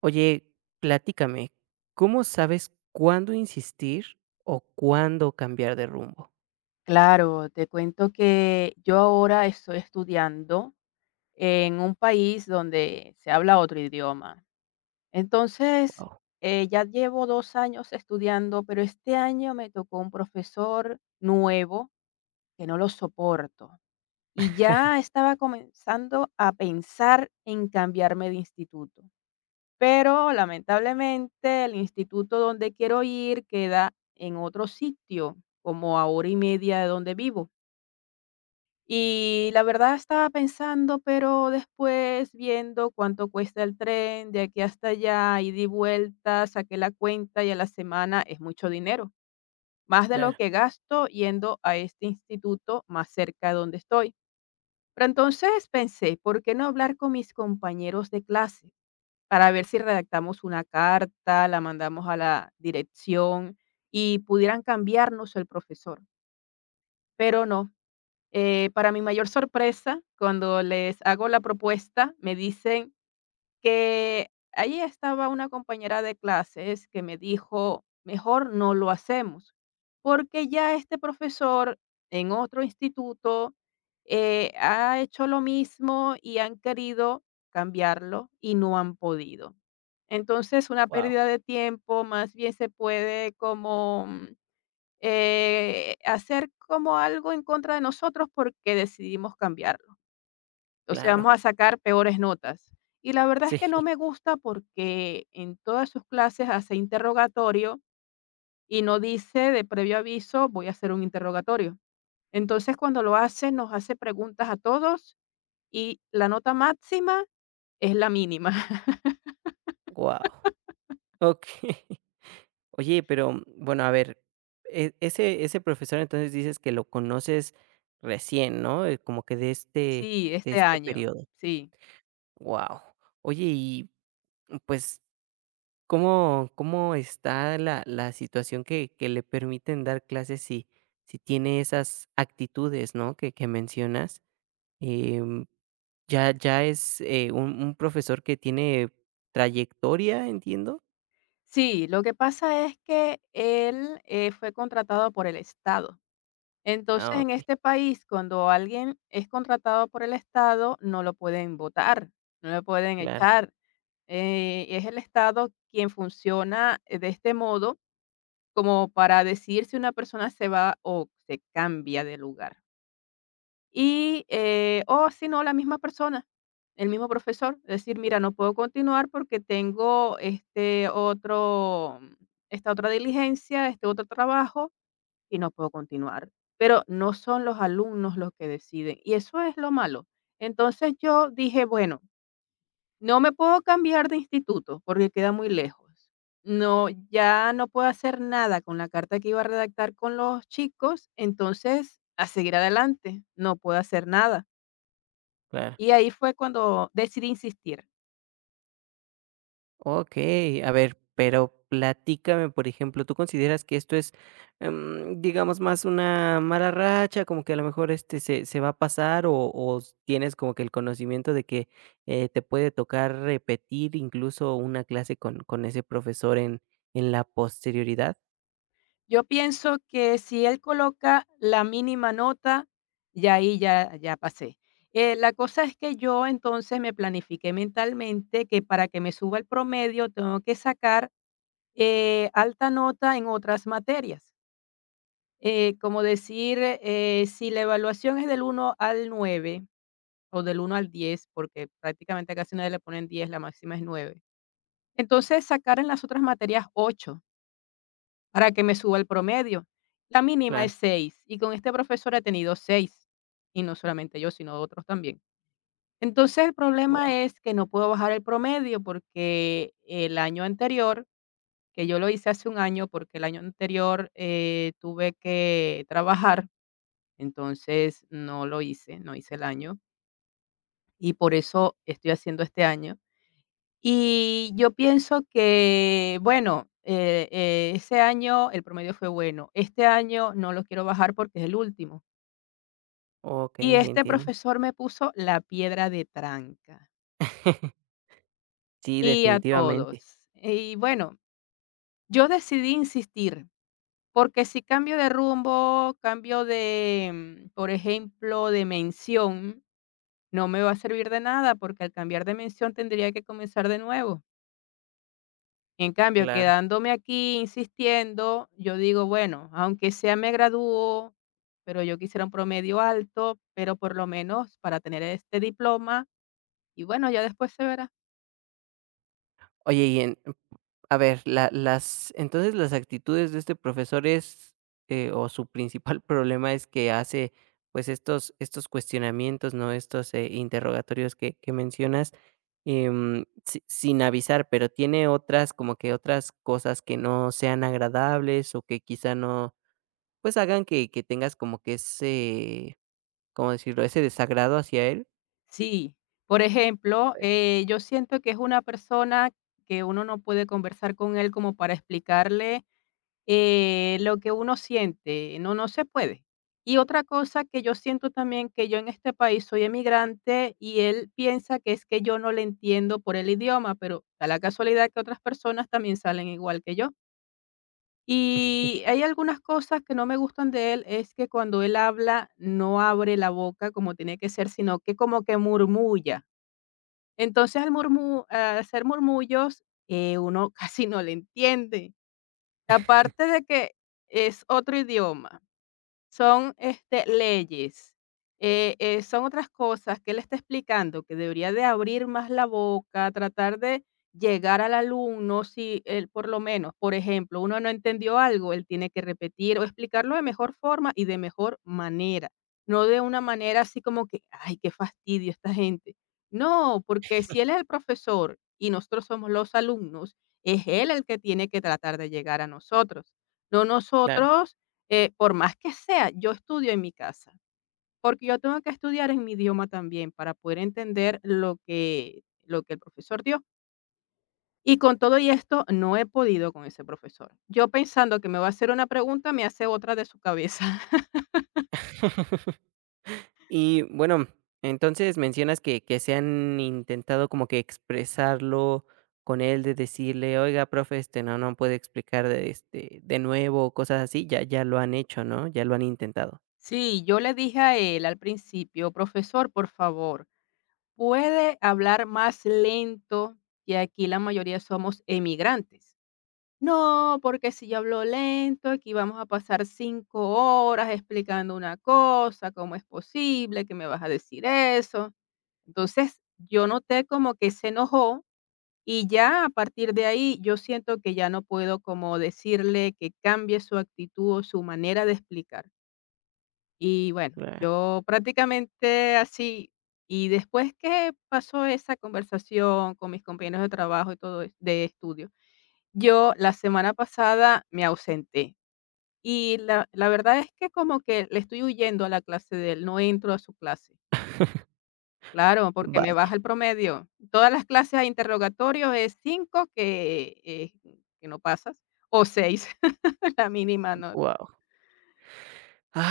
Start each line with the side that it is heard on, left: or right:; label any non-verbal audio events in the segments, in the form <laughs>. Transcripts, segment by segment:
right: Oye, platícame, ¿cómo sabes cuándo insistir o cuándo cambiar de rumbo?
left: Claro, te cuento que yo ahora estoy estudiando en un país donde se habla otro idioma. Entonces,
right: Wow.
left: ya llevo 2 años estudiando, pero este año me tocó un profesor nuevo que no lo soporto. Y ya estaba comenzando a pensar en cambiarme de instituto. Pero lamentablemente el instituto donde quiero ir queda en otro sitio, como a hora y media de donde vivo. Y la verdad estaba pensando, pero después viendo cuánto cuesta el tren de aquí hasta allá, y di vuelta, saqué la cuenta y a la semana es mucho dinero, más de lo
right: Claro.
left: que gasto yendo a este instituto más cerca de donde estoy. Pero entonces pensé, ¿por qué no hablar con mis compañeros de clase para ver si redactamos una carta, la mandamos a la dirección y pudieran cambiarnos el profesor? Pero no. Para mi mayor sorpresa, cuando les hago la propuesta, me dicen que allí estaba una compañera de clases que me dijo, mejor no lo hacemos, porque ya este profesor en otro instituto ha hecho lo mismo y han querido cambiarlo y no han podido. Entonces, una
right: Wow.
left: pérdida de tiempo, más bien se puede como hacer como algo en contra de nosotros porque decidimos cambiarlo. Entonces
right: Claro.
left: vamos a sacar peores notas. Y la verdad
right: Sí.
left: es que no
right: <laughs>
left: me gusta porque en todas sus clases hace interrogatorio y no dice de previo aviso voy a hacer un interrogatorio. Entonces cuando lo hace nos hace preguntas a todos y la nota máxima es la mínima. <laughs>
right: Wow. Okey. <laughs> Oye, pero, bueno, a ver, ese profesor, entonces, dices que lo conoces recién, ¿no? Como que
left: Sí,
right: de
left: este
right: este
left: año,
right: periodo.
left: sí.
right: Wow. Oye, y, pues, ¿cómo cómo está la situación que le permiten dar clases si si tiene esas actitudes, no, que mencionas? Em, ya es, un profesor que tiene trayectoria, entiendo.
left: Sí, lo que pasa es que él fue contratado por el Estado. Entonces,
right: Ah,
left: en
right: okey.
left: este país, cuando alguien es contratado por el Estado, no lo pueden votar, no lo pueden
right: Claro.
left: echar. Es el Estado quien funciona de este modo como para decir si una persona se va o se cambia de lugar. Y, o si no, la misma persona, el mismo profesor, decir, mira, no puedo continuar porque tengo este otro, esta otra diligencia, este otro trabajo y no puedo continuar. Pero no son los alumnos los que deciden y eso es lo malo. Entonces yo dije, bueno, no me puedo cambiar de instituto porque queda muy lejos. No, ya no puedo hacer nada con la carta que iba a redactar con los chicos, entonces a seguir adelante, no puedo hacer nada.
right: Claro.
left: Y ahí fue cuando decidí insistir.
right: Okey, a ver, pero platícame, por ejemplo, ¿tú consideras que esto es, digamos, más una mala racha, como que a lo mejor, este, se va a pasar, o tienes como que el conocimiento de que, te puede tocar repetir incluso una clase con ese profesor en la posterioridad?
left: Yo pienso que si él coloca la mínima nota, ya ahí ya pasé. La cosa es que yo entonces me planifiqué mentalmente que para que me suba el promedio tengo que sacar, alta nota en otras materias. Como decir, si la evaluación es del uno al 9 o del uno al 10, porque prácticamente casi nadie le ponen 10, la máxima es 9. Entonces, sacar en las otras materias 8, para que me suba el promedio. La mínima
right: Claro.
left: es 6 y con este profesor he tenido 6 y no solamente yo, sino otros también. Entonces, el
right: Wow.
left: problema es que no puedo bajar el promedio porque el año anterior, que yo lo hice hace un año, porque el año anterior tuve que trabajar, entonces no lo hice, no hice el año y por eso estoy haciendo este año. Y yo pienso que, bueno, ese año el promedio fue bueno, este año no lo quiero bajar porque es el último. Y
right: Okey,
left: este
right: entiendo.
left: profesor me puso la piedra de tranca,
right: <laughs> Sí,
left: y a
right: definitivamente.
left: todos. Y bueno, yo decidí insistir, porque si cambio de rumbo, cambio de, por ejemplo, de mención, no me va a servir de nada, porque al cambiar de mención tendría que comenzar de nuevo. En cambio,
right: Claro.
left: quedándome aquí insistiendo, yo digo, bueno, aunque sea me gradúo, pero yo quisiera un promedio alto, pero por lo menos para tener este diploma y bueno, ya después se verá.
right: Oye, y en, a ver, la las entonces las actitudes de este profesor es, o su principal <laughs> problema es que hace, pues, estos estos cuestionamientos, ¿no? Estos interrogatorios que mencionas, sin avisar, pero tiene otras, como que otras cosas que no sean agradables o que quizá no, pues, hagan que tengas como que ese, ¿cómo decirlo? Ese desagrado hacia él.
left: Sí, por ejemplo, yo siento que es una persona que uno no puede conversar con él como para explicarle lo que uno siente, no, no se puede. Y otra cosa que yo siento también que yo en este país soy emigrante y él piensa que es que yo no le entiendo por el idioma, pero da la casualidad que otras personas también salen igual que yo. Y hay algunas cosas que no me gustan de él, es que cuando él habla no abre la boca como tiene que ser, sino que como que murmulla. Entonces al al hacer murmullos, uno <laughs> casi no le entiende. Aparte de que es otro idioma, son, este, leyes, son otras cosas que él está explicando, que debería de abrir más la boca, tratar de llegar al alumno, si él, por lo menos, por ejemplo, uno no entendió algo, él tiene que repetir o explicarlo de mejor forma y de mejor manera, no de una manera así como que: "Ay, qué fastidio esta gente". No, porque si él es el profesor y nosotros somos los alumnos, es él el que tiene que tratar de llegar a nosotros, no
right: Claro.
left: nosotros por más que sea, yo estudio en mi casa, porque yo tengo que estudiar en mi idioma también para poder entender lo que el profesor dio. Y con todo y esto, no he podido con ese profesor. Yo pensando que me va a hacer una pregunta, me hace otra de su cabeza. <laughs>
right: Y bueno, entonces mencionas que se han intentado como que expresarlo con él, de decirle: "Oiga, profe, este, no no puede explicar, de, este, de nuevo", cosas así, ya ya lo han hecho, ¿no? Ya lo han intentado.
left: Sí, yo le dije a él al principio, profesor, por favor, ¿puede hablar más lento? Que aquí la mayoría somos emigrantes. No, porque si yo hablo lento, aquí vamos a pasar 5 horas explicando una cosa, ¿cómo es posible que me vas a decir eso? Entonces, yo noté como que se enojó y ya a partir de ahí yo siento que ya no puedo como decirle que cambie su actitud o su manera de explicar. Y bueno,
right: Ah.
left: yo prácticamente así, y después que pasó esa conversación con mis compañeros de trabajo y todo de estudio, yo la semana pasada me ausenté y la verdad es que como que le estoy huyendo a la clase de él, no entro a su clase. Claro, porque me baja
right: Vaya.
left: el promedio. Todas las clases a interrogatorio es 5 que no pasas o 6 <laughs> la mínima nota.
right: Wow.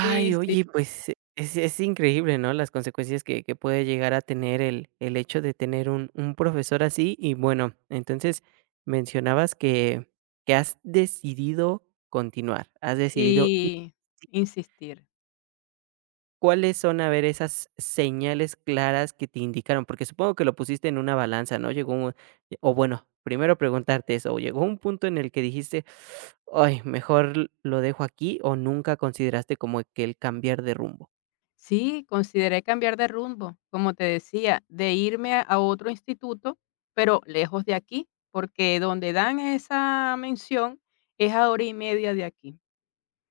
left: Sí, sí,
right: oye, pues, e, es increíble, ¿no?, las consecuencias que puede llegar a tener el hecho de tener un profesor así. Y bueno, entonces mencionabas que has decidido continuar, has decidido.
left: y insistir.
right: ¿Cuáles son, a ver, esas señales claras que te indicaron? Porque supongo que lo pusiste en una balanza, ¿no? Llegó un, o bueno, primero preguntarte eso, ¿llegó un punto en el que dijiste: "Ay, mejor lo dejo aquí", o nunca consideraste como que el cambiar de rumbo?
left: Sí, consideré cambiar de rumbo, como te decía, de irme a otro instituto, pero lejos de aquí, porque donde dan esa mención es a hora y media de aquí.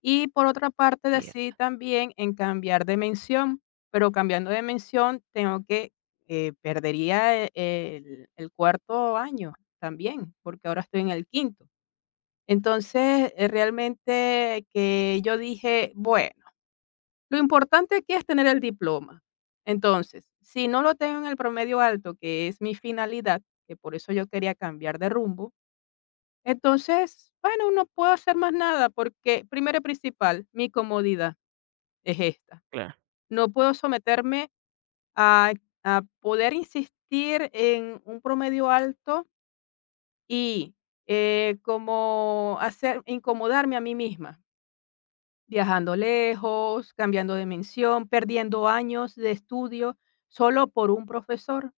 left: Y por otra parte, decidí
right: Cierto.
left: también en cambiar de mención, pero cambiando de mención tengo que perdería el cuarto año también, porque ahora estoy en el quinto. Entonces, realmente que yo dije, bueno. Lo importante aquí es tener el diploma. Entonces, si no lo tengo en el promedio alto, que es mi finalidad, que por eso yo quería cambiar de rumbo, entonces, bueno, no puedo hacer más nada porque, primero y principal, mi comodidad es esta.
right: Claro.
left: No puedo someterme a, poder insistir en un promedio alto y como hacer incomodarme a mí misma, viajando lejos, cambiando de mención, perdiendo años de estudio solo por un profesor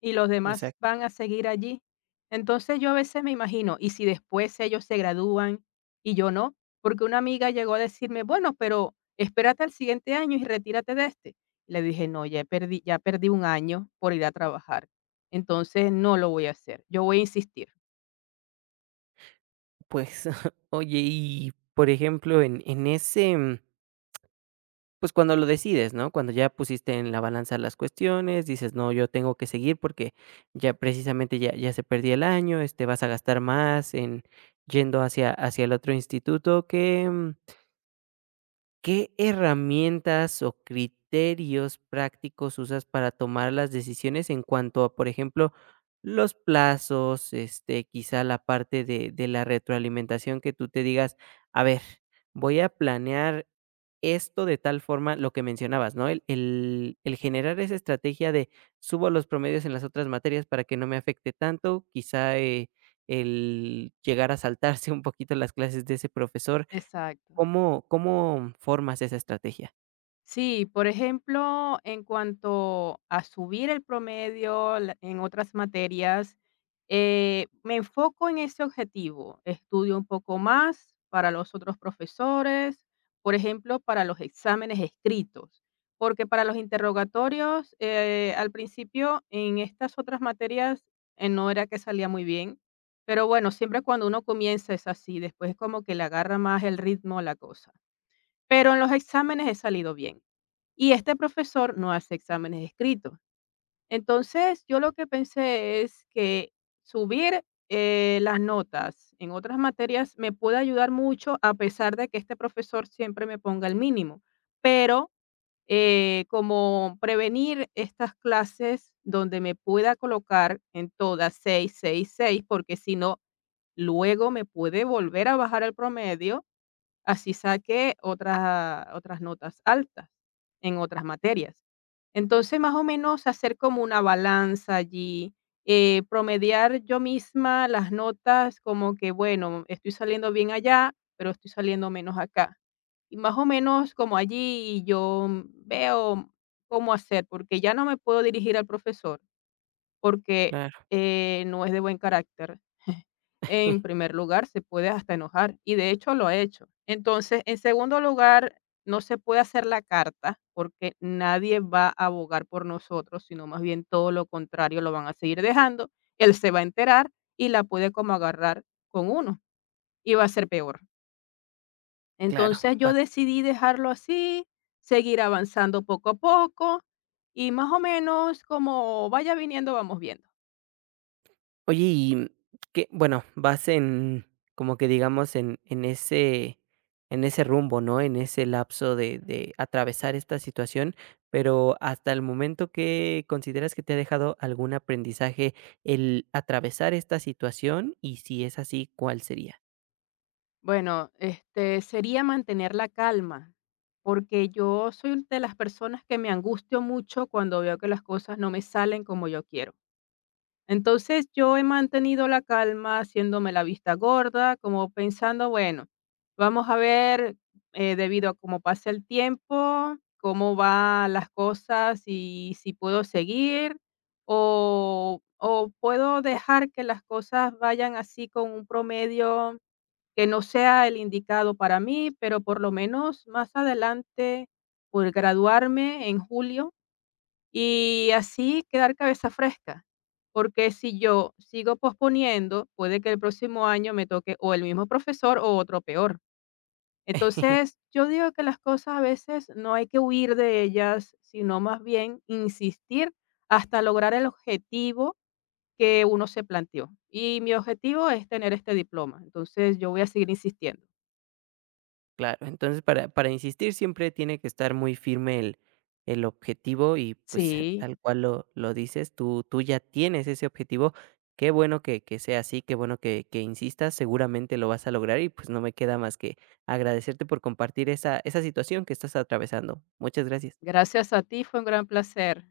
left: y los demás
right: Exacto.
left: van a seguir allí. Entonces yo a veces me imagino, ¿y si después ellos se gradúan y yo no? Porque una amiga llegó a decirme, bueno, pero espérate al siguiente año y retírate de este. Le dije, no, ya perdí un año por ir a trabajar. Entonces no lo voy a hacer, yo voy a insistir.
right: Pues, <laughs> oye, y por ejemplo, en ese, pues, cuando lo decides, ¿no? Cuando ya pusiste en la balanza las cuestiones, dices: "No, yo tengo que seguir porque ya precisamente ya ya se perdía el año", este, vas a gastar más en yendo hacia hacia el otro instituto que, ¿qué herramientas o criterios prácticos usas para tomar las decisiones en cuanto a, por ejemplo, los plazos, este, quizá la parte de la retroalimentación que tú te digas, a ver, voy a planear esto de tal forma, lo que mencionabas, ¿no? El generar esa estrategia de subo los promedios en las otras materias para que no me afecte tanto, quizá el llegar a saltarse <laughs> un poquito las clases de ese profesor.
left: Exacto.
right: ¿Cómo cómo formas esa estrategia?
left: Sí, por ejemplo, en cuanto a subir el promedio en otras materias, me enfoco en ese objetivo. Estudio un poco más para los otros profesores, por ejemplo, para los exámenes escritos, porque para los interrogatorios, al principio en estas otras materias no era que salía muy bien, pero bueno, siempre cuando uno comienza es así, después es como que le agarra más el ritmo a la cosa. Pero en los exámenes he salido bien. Y este profesor no hace exámenes escritos. Entonces, yo lo que pensé es que subir, las notas en otras materias me puede ayudar mucho, a pesar de que este profesor siempre me ponga el mínimo. Pero, como prevenir estas clases donde me pueda colocar en todas 6, 6, 6, porque si no, luego me puede volver a bajar el promedio. Así saqué otras notas altas en otras materias. Entonces, más o menos hacer como una balanza allí, promediar yo misma las notas como que, bueno, estoy saliendo bien allá, pero estoy saliendo menos acá. Y más o menos como allí yo veo cómo hacer, porque ya no me puedo dirigir al profesor, porque,
right: Claro.
left: no es de buen carácter. En
right: <laughs>
left: primer lugar, se puede hasta enojar y de hecho lo ha hecho. Entonces, en segundo lugar, no se puede hacer la carta porque nadie va a abogar por nosotros, sino más bien todo lo contrario, lo van a seguir dejando. Él se va a enterar y la puede como agarrar con uno y va a ser peor.
right: Claro,
left: Entonces, yo
right: va.
left: decidí dejarlo así, seguir avanzando poco a poco, y más o menos como vaya viniendo, vamos viendo.
right: Oye, y que, bueno, vas en como que digamos en ese rumbo, ¿no? En ese lapso de atravesar esta situación, pero hasta el momento, ¿que consideras que te ha dejado algún aprendizaje el atravesar esta situación? Y si es así, ¿cuál sería?
left: Bueno, este, sería mantener la calma, porque yo soy de las personas que me angustio mucho cuando veo que las cosas no me salen como yo quiero. Entonces, yo he mantenido la calma haciéndome la vista gorda, como pensando, bueno, vamos a ver, debido a cómo pasa el tiempo, cómo van las cosas y si puedo seguir o puedo dejar que las cosas vayan así con un promedio que no sea el indicado para mí, pero por lo menos más adelante, por graduarme en julio, y así quedar cabeza fresca. Porque si yo sigo posponiendo, puede que el próximo año me toque o el mismo profesor o otro peor.
right: <laughs>
left: Entonces, yo digo que las cosas a veces no hay que huir de ellas, sino más bien insistir hasta lograr el objetivo que uno se planteó. Y mi objetivo es tener este diploma. Entonces, yo voy a seguir insistiendo.
right: Claro, entonces para insistir siempre tiene que estar muy firme el objetivo y, pues, <laughs>
left: Sí,
right: tal cual lo dices, tú tú ya tienes ese objetivo. Qué bueno que sea así, qué bueno que insistas, seguramente lo vas a lograr y, pues, no me queda más que agradecerte por compartir esa esa situación que estás atravesando. Muchas gracias.
left: gracias a ti, fue un gran placer.